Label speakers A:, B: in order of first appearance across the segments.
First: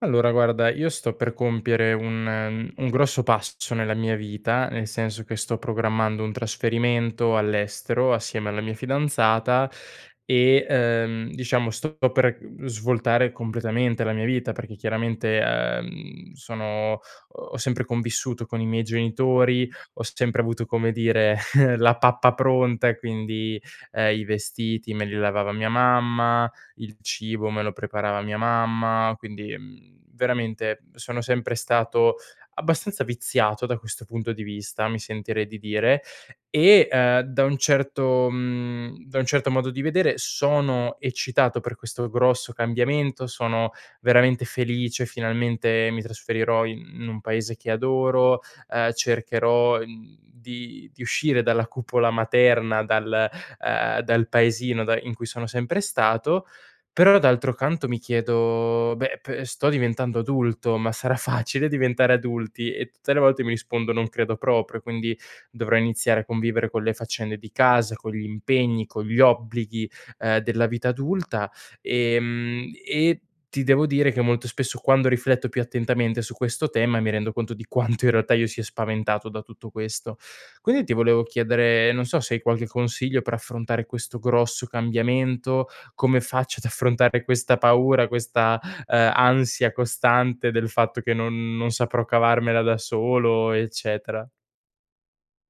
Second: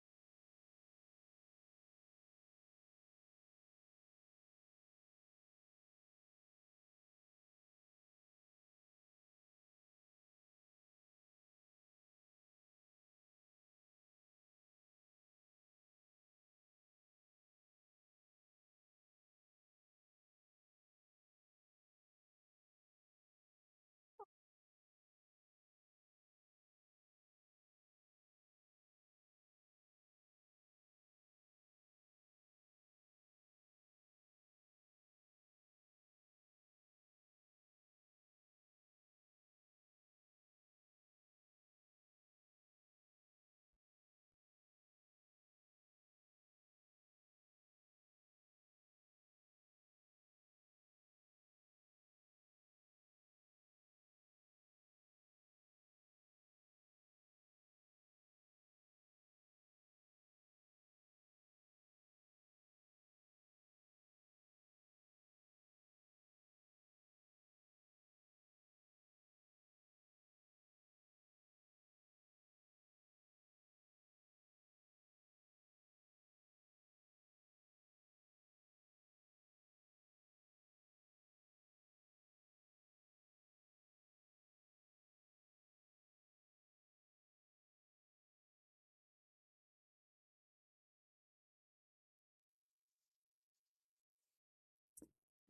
A: Allora guarda, io sto per compiere un grosso passo nella mia vita, nel senso che sto programmando un trasferimento all'estero assieme alla mia fidanzata e, diciamo sto per svoltare completamente la mia vita, perché chiaramente, sono ho sempre convissuto con i miei genitori, ho sempre avuto, come dire, la pappa pronta, quindi, i vestiti me li lavava mia mamma, il cibo me lo preparava mia mamma, quindi, veramente sono sempre stato abbastanza viziato da questo punto di vista, mi sentirei di dire, e, da un certo modo di vedere sono eccitato per questo grosso cambiamento, sono veramente felice, finalmente mi trasferirò in un paese che adoro, cercherò, di uscire dalla cupola materna, dal dal paesino da in cui sono sempre stato, però d'altro canto mi chiedo: "Beh, p sto diventando adulto, ma sarà facile diventare adulti?" E tutte le volte mi rispondo: "Non credo proprio", quindi dovrò iniziare a convivere con le faccende di casa, con gli impegni, con gli obblighi, della vita adulta. E ti devo dire che molto spesso quando rifletto più attentamente su questo tema, mi rendo conto di quanto in realtà io sia spaventato da tutto questo. Quindi ti volevo chiedere, non so se hai qualche consiglio per affrontare questo grosso cambiamento, come faccio ad affrontare questa paura, questa, ansia costante del fatto che non saprò cavarmela da solo, eccetera.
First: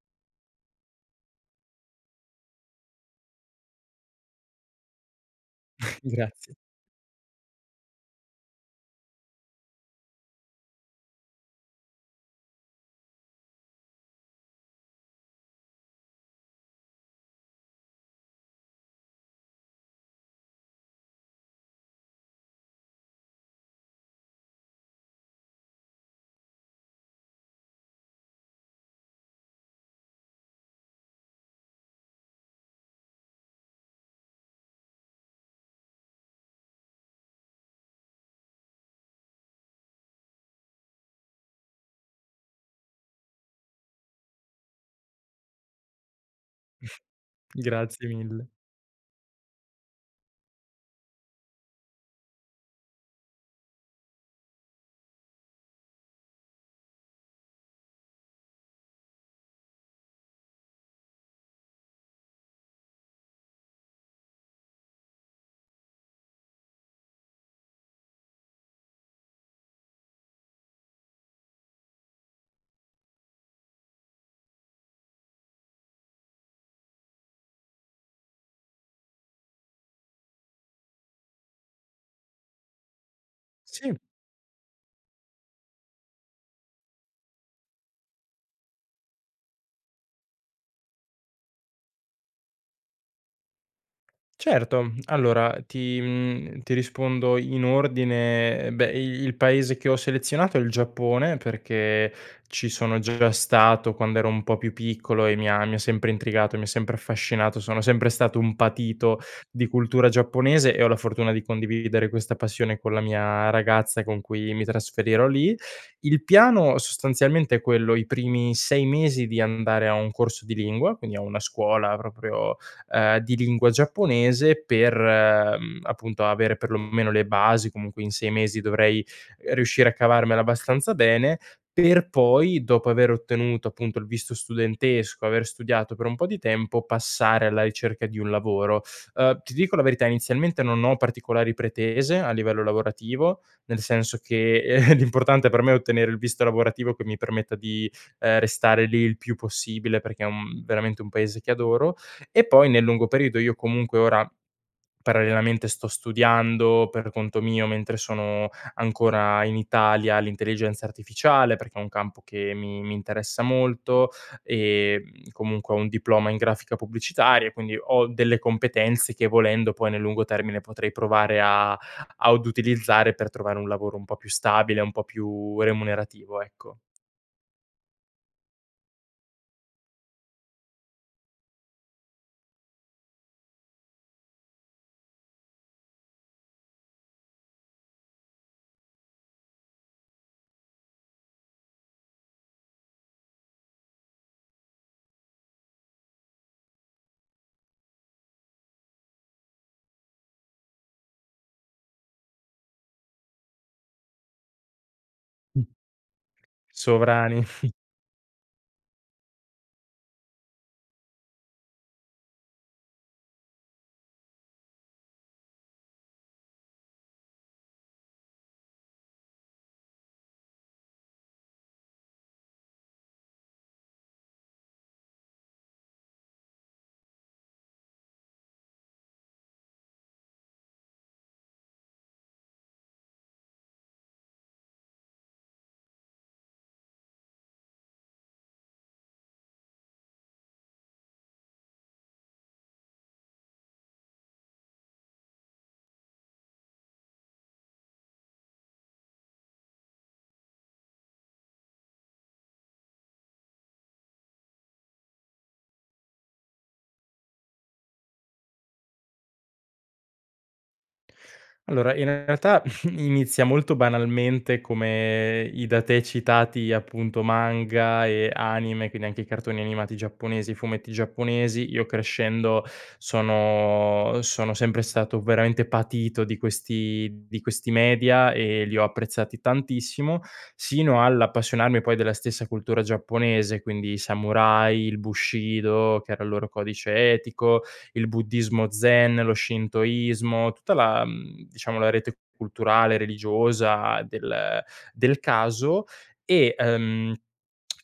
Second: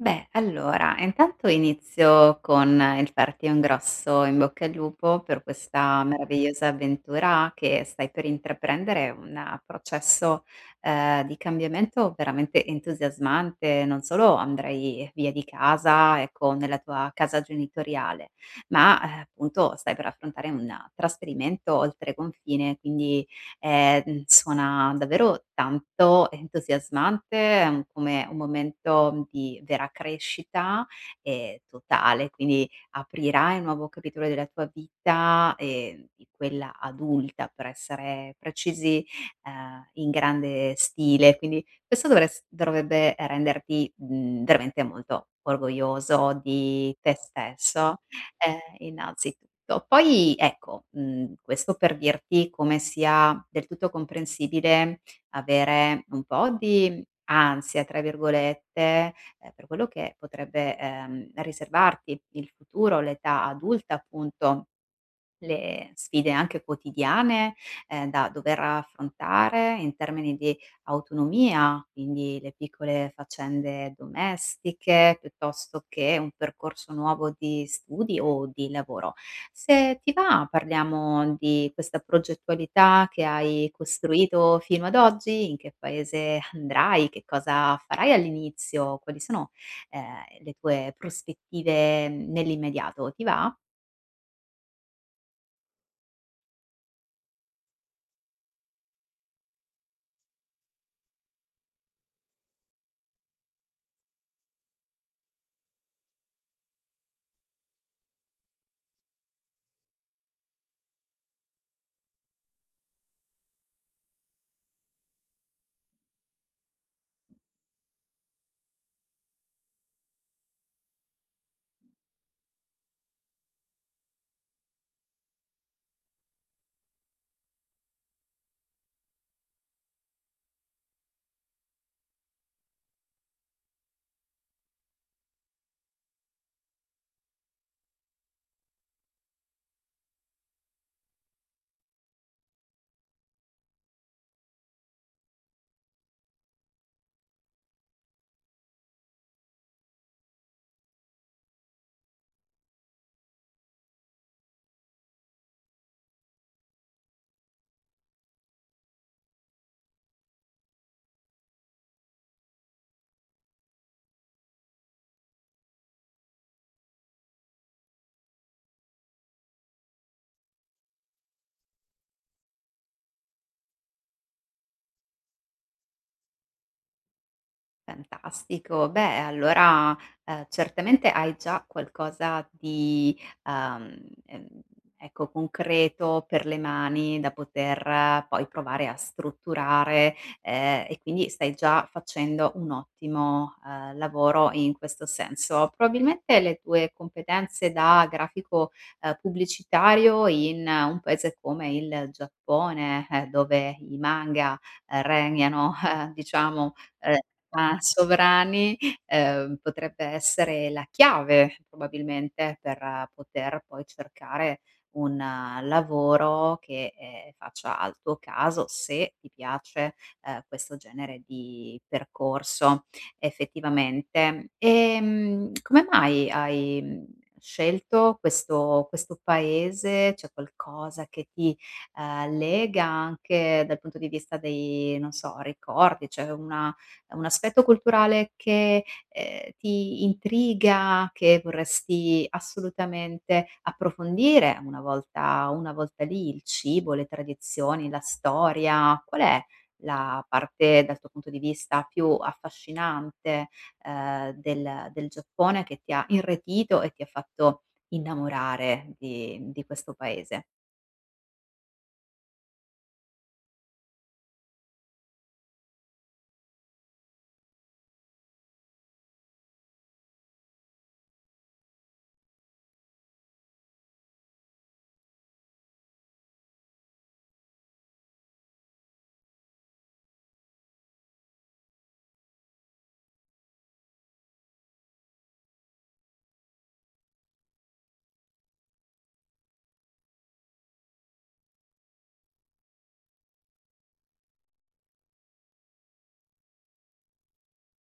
B: Beh, allora, intanto inizio con il farti un grosso in bocca al lupo per questa
A: Grazie,
B: meravigliosa avventura che stai per intraprendere, un processo, di cambiamento veramente entusiasmante. Non solo andrai via di casa, ecco, nella tua casa genitoriale, ma, appunto stai per affrontare un trasferimento oltre confine, quindi suona davvero tanto entusiasmante, come un momento di vera crescita, totale, quindi aprirai un nuovo capitolo della tua vita, di quella adulta per essere precisi, in grande stile. Quindi questo dovress dovrebbe renderti, veramente molto orgoglioso di te stesso,
A: grazie mille.
B: innanzitutto. Poi ecco, questo per dirti come sia del tutto comprensibile avere un po' di "ansia" tra virgolette, per quello che potrebbe, riservarti il futuro, l'età adulta appunto le sfide anche quotidiane, da dover affrontare in termini di autonomia, quindi le piccole faccende domestiche, piuttosto che un percorso nuovo di studi o di lavoro. Se ti va parliamo di questa progettualità che hai
A: Sì.
B: costruito fino ad oggi, in che paese andrai, che cosa farai all'inizio, quali sono, ehm, le tue prospettive nell'immediato, ti va?
A: Certo, allora ti rispondo in ordine, beh, i il paese che ho selezionato è il Giappone, perché ci sono già stato quando ero un po' più piccolo e mi ha sempre intrigato, mi ha sempre affascinato, sono sempre stato un patito di cultura giapponese e ho la fortuna di condividere questa passione con la mia ragazza con cui mi trasferirò lì. Il piano sostanzialmente è quello, i primi 6 mesi di andare a un corso di lingua, quindi a una scuola proprio, di lingua giapponese per, appunto avere perlomeno le basi, comunque in 6 mesi dovrei riuscire a cavarmela abbastanza bene, per poi, dopo aver ottenuto appunto il visto studentesco, aver studiato per un po' di tempo, passare alla ricerca di un lavoro. Ti dico la verità, inizialmente non ho particolari pretese a livello lavorativo, nel senso che, l'importante per me è ottenere il visto lavorativo che mi permetta di, restare lì il più possibile perché è un veramente un paese che adoro, e poi nel lungo periodo io comunque ora parallelamente sto studiando per conto mio mentre sono ancora in Italia l'intelligenza artificiale, perché è un campo che mi interessa molto e, comunque ho un diploma in grafica pubblicitaria, quindi ho delle competenze che volendo poi nel lungo termine potrei provare a ad utilizzare per trovare un lavoro un po' più stabile, un po' più remunerativo, ecco.
B: Fantastico. Beh, allora, certamente hai già qualcosa di, uhm, ehm, ecco, concreto per le mani da poter poi provare a strutturare, e quindi stai già facendo un ottimo, lavoro in questo senso. Probabilmente le tue competenze da grafico, pubblicitario in un paese come il Giappone, dove i manga,
A: Mh.
B: regnano, diciamo, ehm
A: Sovrani.
B: ma sovrani, potrebbe essere la chiave probabilmente per poter poi cercare un lavoro che, faccia al tuo caso, se ti piace, questo genere di percorso effettivamente. Come mai hai, scelto questo paese? C'è qualcosa che ti, lega anche dal punto di vista dei, non so, ricordi? C'è una un aspetto culturale che, ti intriga, che vorresti assolutamente approfondire una volta lì, il cibo, le tradizioni, la storia? Qual è la parte, dal tuo punto di vista, più affascinante, del Giappone che ti ha irretito e ti ha fatto innamorare di questo paese?
A: Allora, in realtà inizia molto banalmente come i da te citati, appunto, manga e anime, quindi anche i cartoni animati giapponesi, i fumetti giapponesi. Io crescendo sono sempre stato veramente patito di questi media e li ho apprezzati tantissimo, sino all'appassionarmi poi della stessa cultura giapponese, quindi i samurai, il bushido, che era il loro codice etico, il buddismo zen, lo shintoismo, tutta la diciamo la rete culturale, religiosa del caso e,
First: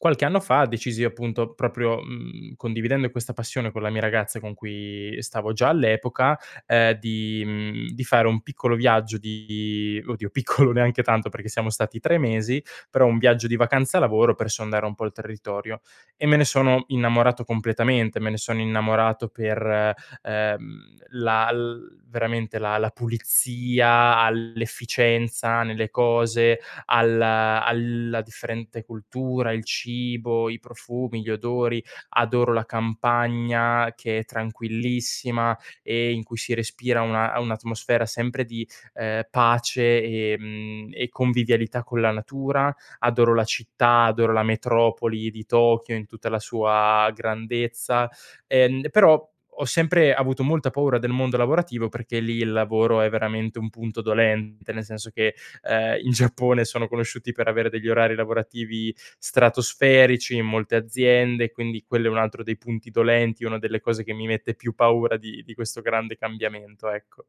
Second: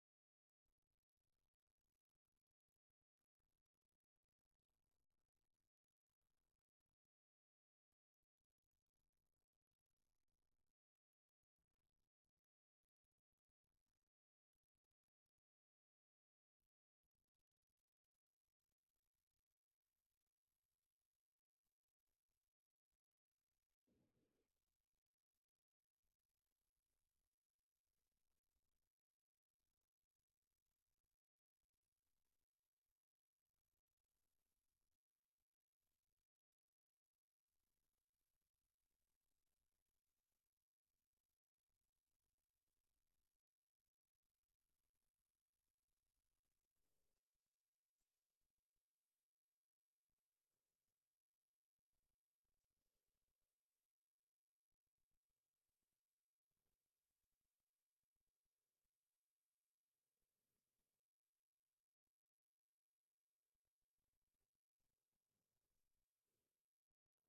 A: qualche anno fa decisi appunto proprio, condividendo questa passione con la mia ragazza con cui stavo già all'epoca, di fare un piccolo viaggio, di oddio piccolo neanche tanto perché siamo stati 3 mesi, però un viaggio di vacanza lavoro per sondare un po' il territorio e me ne sono innamorato completamente, me ne sono innamorato per, la l veramente la pulizia, all'efficienza nelle cose, al alla differente cultura, il cibo, i profumi, gli odori. Adoro la campagna che è tranquillissima e in cui si respira una un'atmosfera sempre di, pace, e convivialità con la natura. Adoro la città, adoro la metropoli di Tokyo in tutta la sua grandezza, però ho sempre avuto molta paura del mondo lavorativo perché lì il lavoro è veramente un punto dolente, nel senso che, in Giappone sono conosciuti per avere degli orari lavorativi stratosferici in molte aziende, quindi quello è un altro dei punti dolenti, una delle cose che mi mette più paura di questo grande cambiamento, ecco.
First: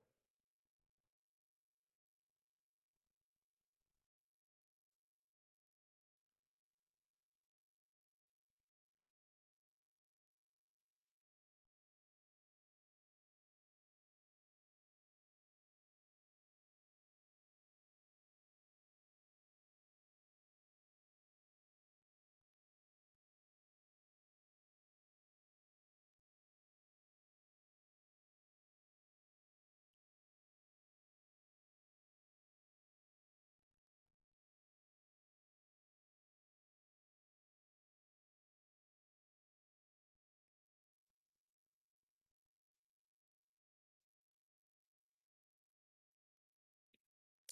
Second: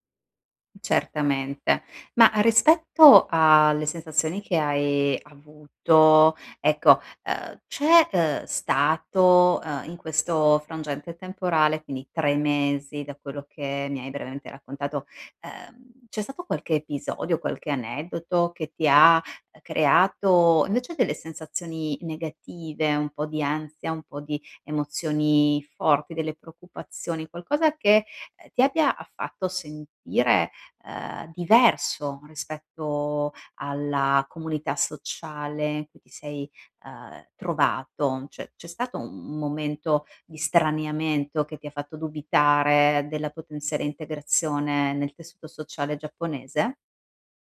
B: Certamente. Ma rispetto alle sensazioni che hai avuto, ecco, c'è, stato, in questo frangente temporale, quindi 3 mesi da quello che mi hai brevemente raccontato, c'è stato qualche episodio, qualche aneddoto che ti ha, creato invece delle sensazioni negative, un po' di ansia, un po' di emozioni forti, delle preoccupazioni, qualcosa che, ti abbia fatto sentire, diverso rispetto alla comunità sociale in cui ti sei, trovato? Cioè, c'è stato un momento di straniamento che ti ha fatto dubitare della potenziale integrazione nel tessuto sociale giapponese?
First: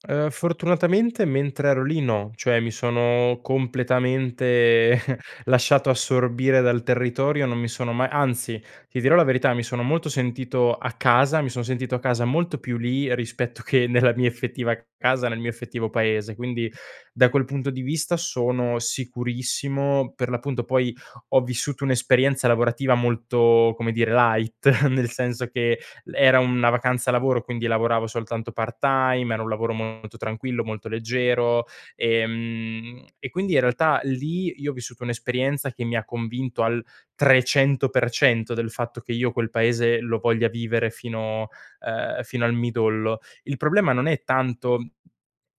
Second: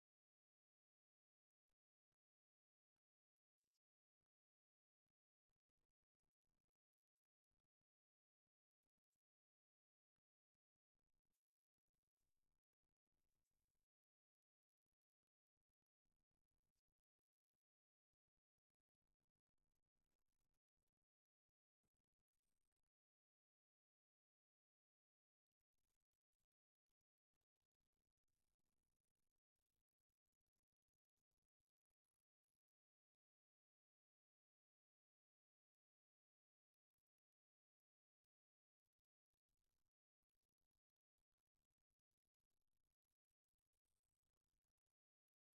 A: Fortunatamente mentre ero lì no, cioè mi sono completamente lasciato assorbire dal territorio, non mi sono mai, anzi, ti dirò la verità, mi sono molto sentito a casa, mi son sentito a casa molto più lì rispetto che nella mia effettiva casa, nel mio effettivo paese. Quindi da quel punto di vista sono sicurissimo. Per l'appunto poi ho vissuto un'esperienza lavorativa molto, come dire, light, nel senso che era una vacanza lavoro, quindi lavoravo soltanto part-time, era un lavoro molto tranquillo, molto leggero, e quindi in realtà lì io ho vissuto un'esperienza che mi ha convinto al 300% del fatto che io quel paese lo voglia vivere fino, fino al midollo. Il problema non è tanto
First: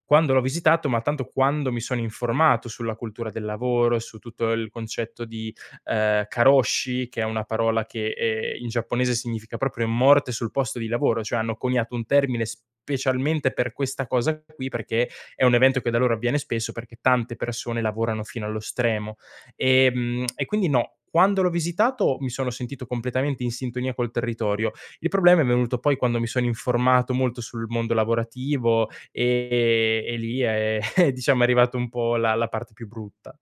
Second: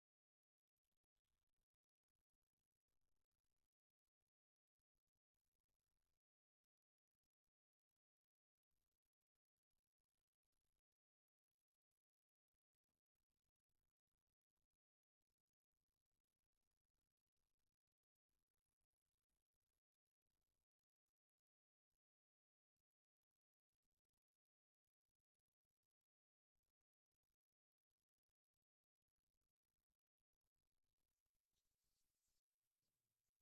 A: quando l'ho visitato, ma tanto quando mi sono informato sulla cultura del lavoro, su tutto il concetto di, karoshi, che è una parola che, in giapponese significa proprio morte sul posto di lavoro, cioè hanno coniato un termine specialmente per questa cosa qui, perché è un evento che da loro avviene spesso, perché tante persone lavorano fino allo stremo. E quindi no, quando l'ho visitato mi sono sentito completamente in sintonia col territorio. Il problema è venuto poi quando mi sono informato molto sul mondo lavorativo, e lì è diciamo è arrivato un po' la parte più brutta.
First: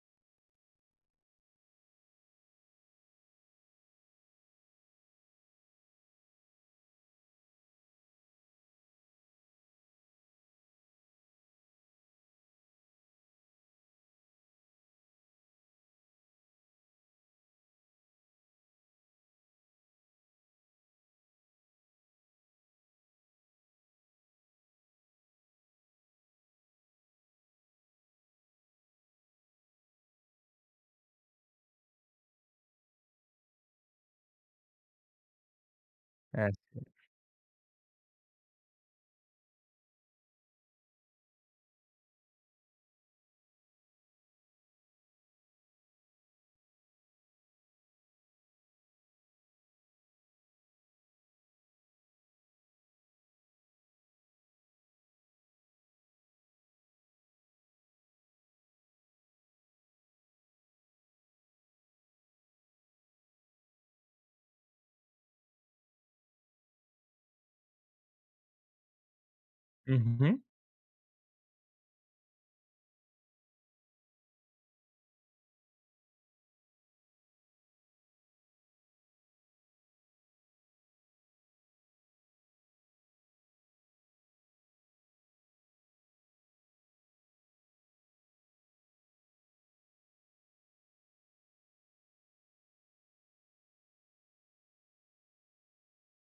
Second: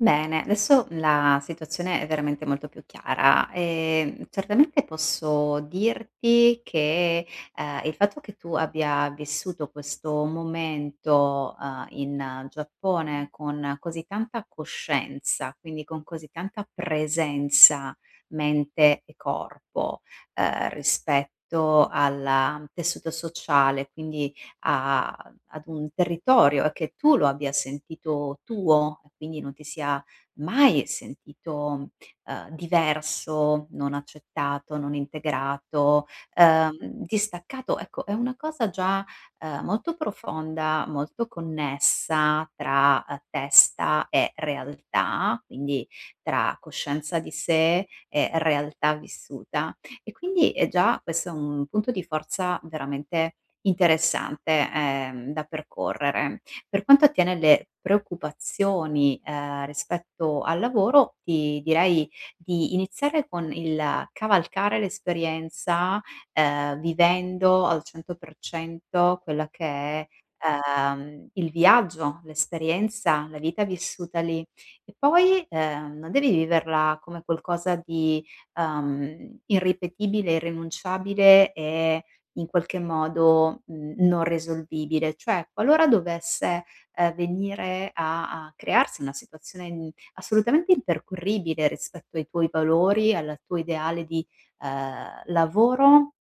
B: Bene, adesso la situazione è veramente molto più chiara. Certamente posso dirti che, il fatto che tu abbia vissuto questo momento, in Giappone con così tanta coscienza, quindi con così tanta presenza mente e corpo, rispetto al tessuto sociale, quindi a ad un territorio e che tu lo abbia sentito tuo e quindi non ti sia mai sentito, diverso, non accettato, non integrato,
A: Eh
B: ehm,
A: sì.
B: distaccato. Ecco, è una cosa già, molto profonda, molto connessa tra, testa e realtà, quindi tra coscienza di sé e realtà vissuta. E quindi è già questo è un punto di forza veramente interessante, da percorrere. Per quanto attiene le preoccupazioni, rispetto al lavoro, ti direi di iniziare con il cavalcare l'esperienza, vivendo al 100% quella che è,
A: Mh-mh.
B: il viaggio, l'esperienza, la vita vissuta lì. E poi, non devi viverla come qualcosa di, irripetibile, irrinunciabile e in qualche modo, non risolvibile. Cioè, qualora dovesse, venire a crearsi una situazione, assolutamente impercorribile rispetto ai tuoi valori, al tuo ideale di, lavoro,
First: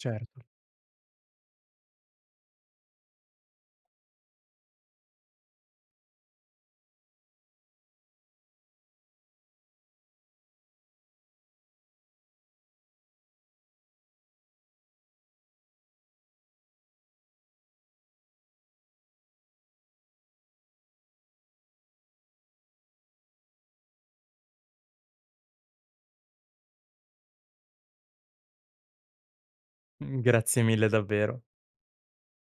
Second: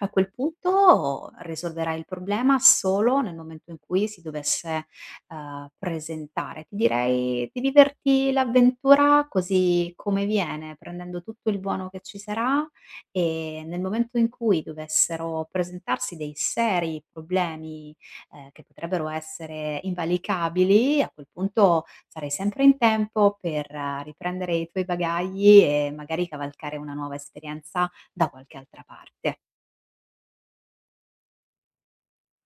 B: a quel punto risolverai il problema solo nel momento in cui si dovesse, presentare. Ti direi di viverti l'avventura così come viene, prendendo tutto il buono che ci sarà e nel momento in cui dovessero presentarsi dei seri problemi, che potrebbero essere invalicabili, a quel punto sarai sempre in tempo per riprendere i tuoi bagagli e magari cavalcare una nuova esperienza da qualche altra parte.
A: Mhmm, Grazie mille davvero.